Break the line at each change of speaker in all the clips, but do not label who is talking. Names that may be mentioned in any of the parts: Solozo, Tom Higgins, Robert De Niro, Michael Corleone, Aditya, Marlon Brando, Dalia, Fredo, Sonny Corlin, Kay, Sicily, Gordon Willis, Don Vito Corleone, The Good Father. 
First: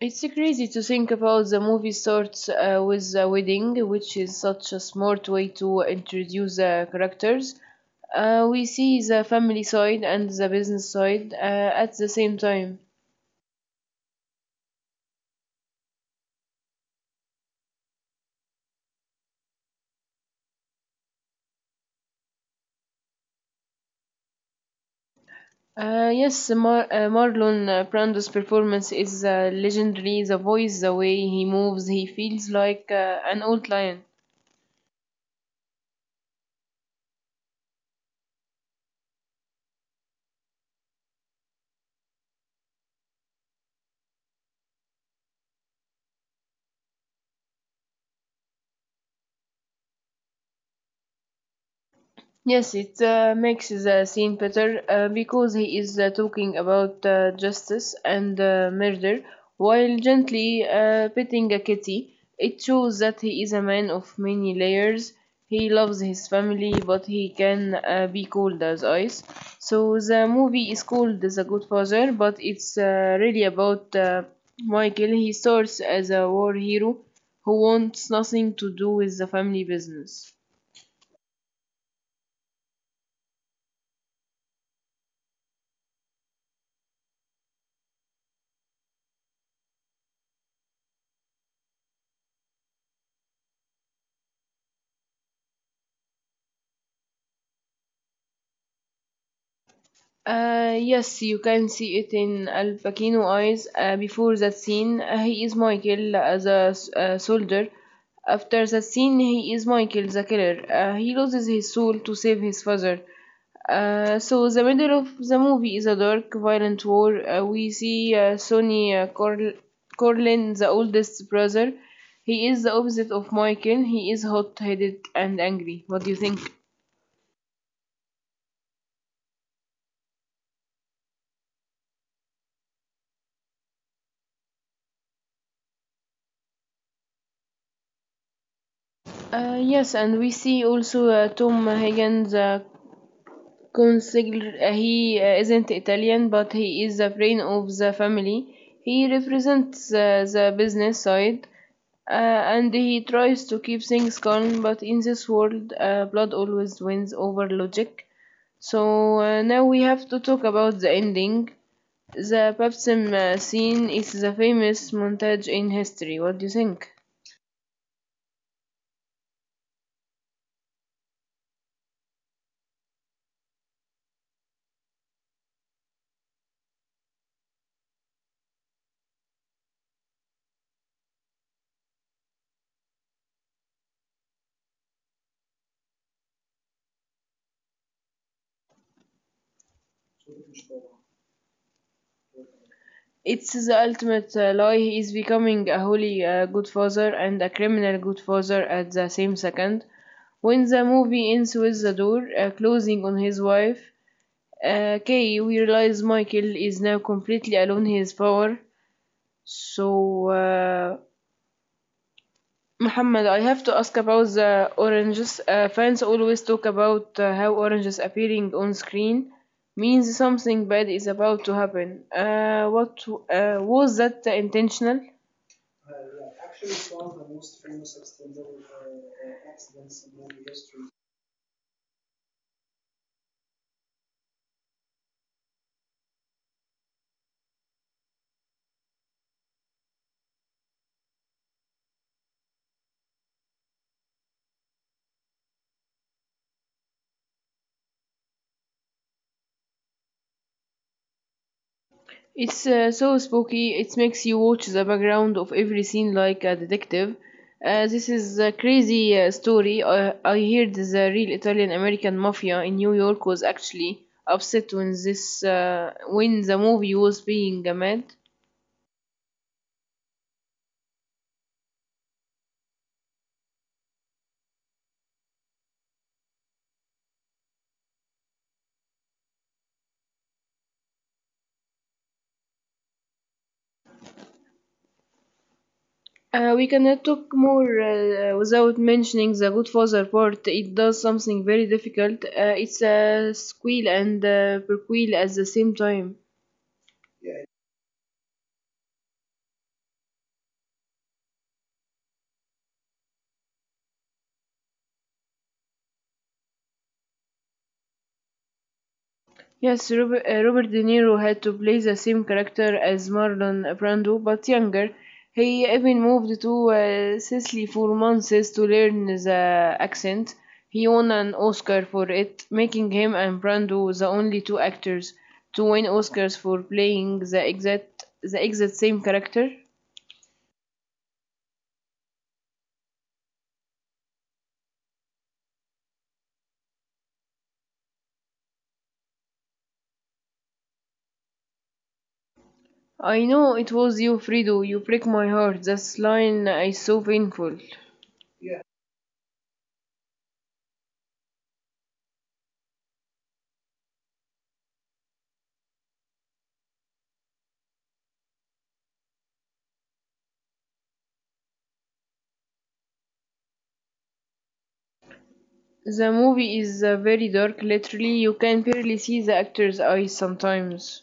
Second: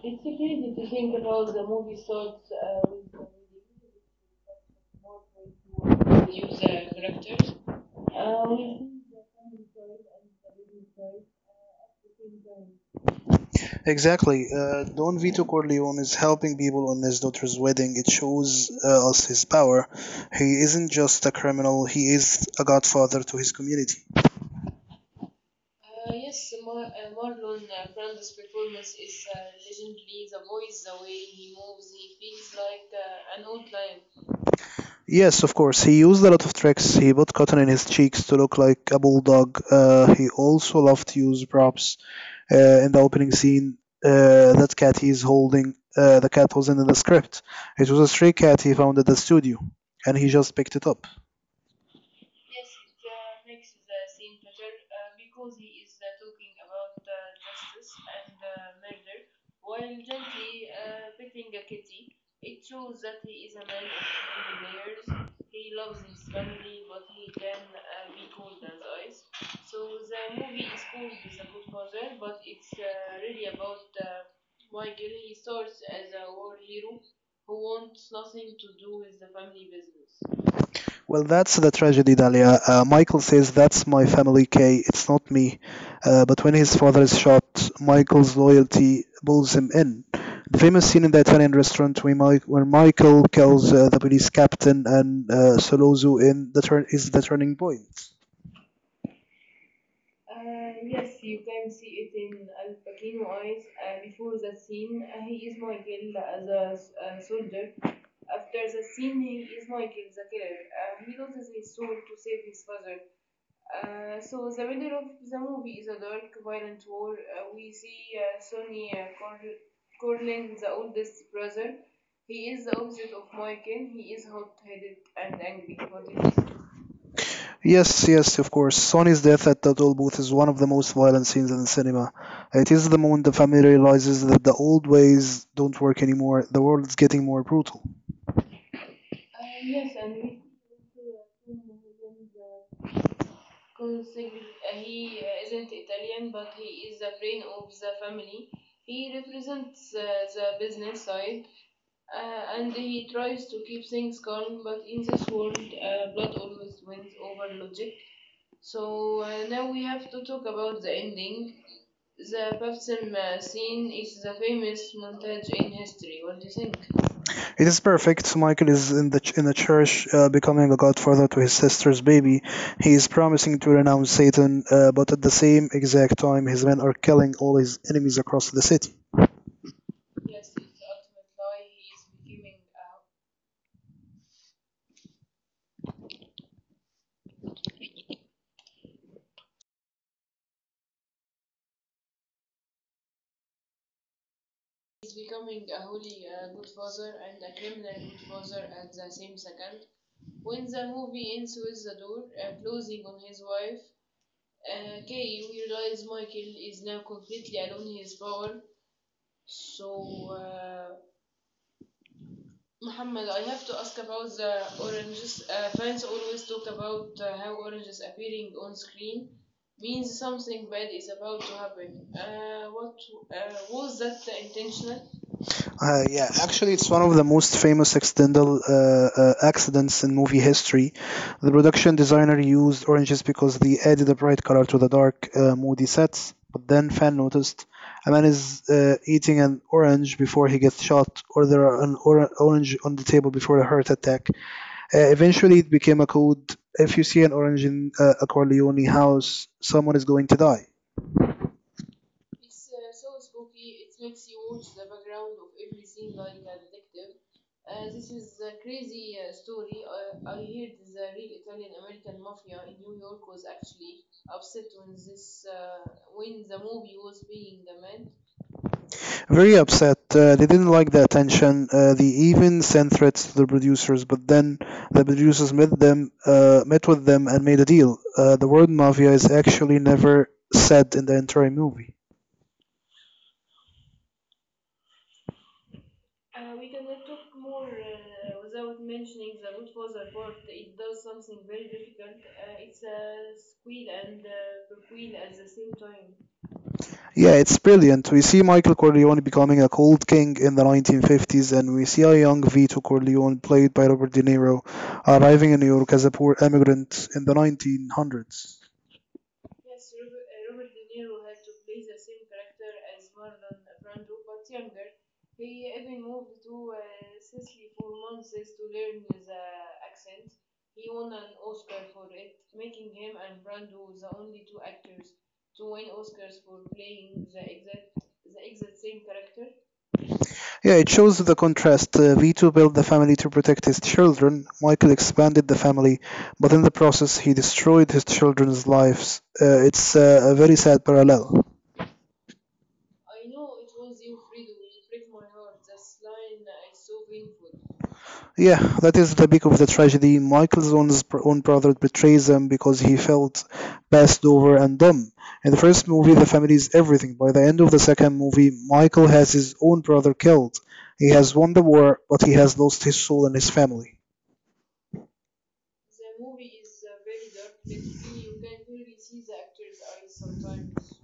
It's crazy to think about the movie starts with a wedding, which is such a smart way to introduce the characters. We see the family side and the business side at the same time.
Exactly. Don Vito Corleone is helping people on his daughter's wedding. It shows us his power. He isn't just a criminal, he is a godfather to his community.
Yes, Marlon Brando's performance is legendary. The voice, the way he moves, he feels like an old lion.
Yes, of course. He used a lot of tricks. He put cotton in his cheeks to look like a bulldog. He also loved to use props. In the opening scene, that cat he's holding, the cat wasn't in the script. It was a stray cat he found at the studio, and he just picked it up.
Yes, it makes the scene better because he is talking about justice and murder while gently petting a kitty. It shows that he is a man of many layers. He loves his family, but he can be cold as ice. So the movie is called The Good Father, but it's really about Michael. He starts as a war hero who wants nothing to do with the family business.
Well, that's the tragedy, Dalia. Michael says, That's my family, Kay. It's not me. But when his father is shot, Michael's loyalty pulls him in. The famous scene in the Italian restaurant where, Michael kills the police captain and Solozo in the turn is the turning point.
Yes, you can see it in Al Pacino's eyes before that scene. He is Michael as a soldier. After that scene, he is Michael the killer. He loses his soul to save his father. So the middle of the movie is a dark, violent war. We see Sonny Corlin, the oldest brother. He is the opposite of Michael. He is hot-headed and angry. What do you think?
Yes, yes, of course. Sonny's death at the toll booth is one of the most violent scenes in cinema. It is the moment the family realizes that the old ways don't work anymore. The world's getting more brutal.
Yes, and we see also Tom Higgins, the consigliere. He isn't Italian, but he is the brain of the family. He represents the business side, and he tries to keep things calm. But in this world, blood always wins over logic. So now we have to talk about the ending. The baptism scene is the famous montage in history. What do you think?
It is perfect. Michael is in the church, becoming a godfather to his sister's baby. He is promising to renounce Satan, but at the same exact time, his men are killing all his enemies across the city.
It's the ultimate lie. He is becoming a holy good father and a criminal good father at the same second. When the movie ends with the door closing on his wife, Kay, we realize Michael is now completely alone in his power. So, Muhammad, I have to ask about the oranges. Fans always talk about how oranges appearing on screen means something bad is about to happen. What was that intentional?
Yeah, actually, it's one of the most famous accidental accidents in movie history. The production designer used oranges because they added a bright color to the dark, moody sets. But then, fan noticed a man is eating an orange before he gets shot, or there are orange on the table before a heart attack. Eventually, it became a code. If you see an orange in a Corleone house, someone is going to die.
It's so spooky. It makes you watch the background of every scene like a detective. This is a crazy story. I heard the real Italian American mafia in New York was actually upset when this when the movie was being made.
Very upset. They didn't like the attention. They even sent threats to the producers, but then the producers met with them, and made a deal. The word mafia is actually never said in the entire movie.
We cannot talk more without mentioning the Good Father part. It does something very difficult. It's a sequel and a prequel at the same time.
Yeah, it's brilliant. We see Michael Corleone becoming a cold king in the 1950s, and we see a young Vito Corleone, played by Robert De Niro, arriving in New York as a poor immigrant in the 1900s.
Yes, Robert De Niro had to play the same character as Marlon Brando, but younger. He even moved to Sicily for months to learn the accent. He won an Oscar for it, making him and Brando the only two actors to win Oscars for playing the exact same character.
Yeah, it shows the contrast. Vito built the family to protect his children. Michael expanded the family, but in the process, he destroyed his children's lives. It's a very sad parallel.
I know it was you, Fredo. You break my heart. That line is so painful.
Yeah, that is the peak of the tragedy. Own brother betrays him because he felt passed over and dumb. In the first movie, the family is everything. By the end of the second movie, Michael has his own brother killed. He has won the war, but he has lost his soul and his family.
The movie is very dark, literally, you can barely see the actor's eyes sometimes.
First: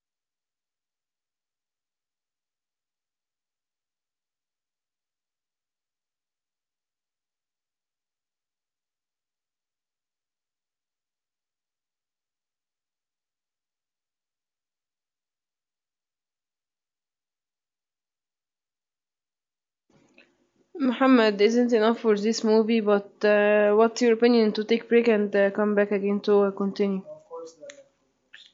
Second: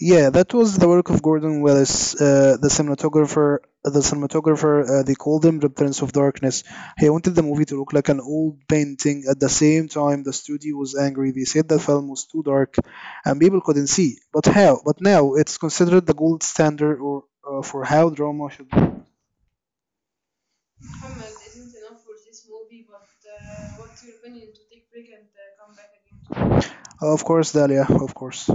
Yeah, that was the work of Gordon Willis, the cinematographer. They called him the Prince of Darkness. He wanted the movie to look like an old painting. At the same time, the studio was angry. They said the film was too dark, and people couldn't see. But how? But now it's considered the gold standard or for how drama should. Be.
Muhammad isn't enough for this movie, but what's your opinion to take break and come back again to continue?
Of course, Dahlia. Of course.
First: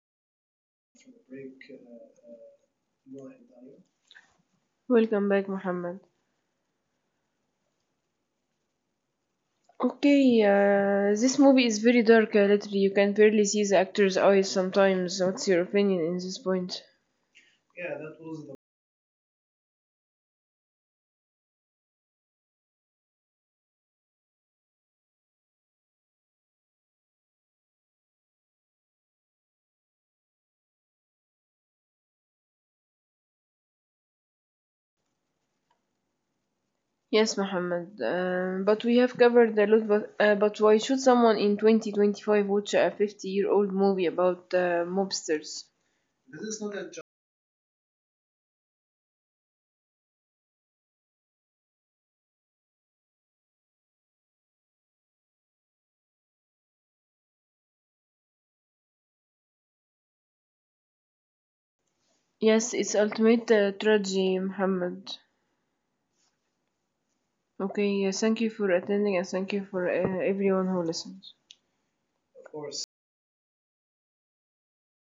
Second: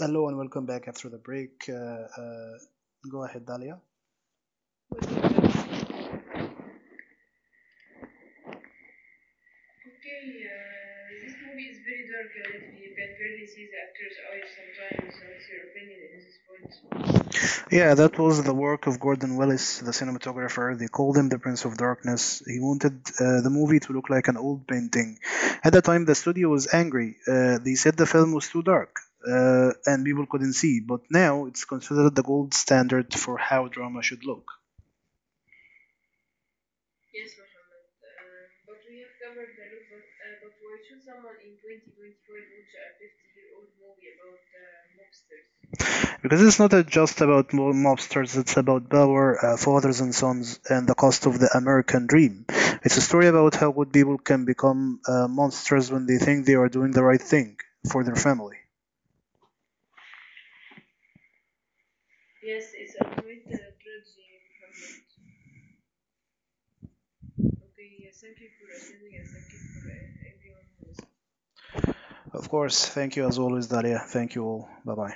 Hello and welcome back after the break. Go ahead, Dalia.
Welcome back, Muhammad. Okay, this movie is very dark, literally, you can barely see the actor's eyes sometimes. What's your opinion in this point?
Yeah, that was the work of Gordon Willis, the cinematographer. They called him the Prince of Darkness. He wanted the movie to look like an old painting. At the time, the studio was angry. They said the film was too dark and people couldn't see. But now it's considered the gold standard for how drama should look.
Yes, Muhammad, but we have covered a lot, but why should someone in 2025 watch a 50-year-old year old movie about mobsters?
Because it's not just about mobsters, it's about power, fathers and sons, and the cost of the American dream. It's a story about how good people can become monsters when they think they are doing the right thing for their family.
Yes, it's ultimate tragedy, Muhammad. Okay, thank you for attending and thank you for everyone who listens.
Of course. Thank you as always, Dalia. Thank you all. Bye bye.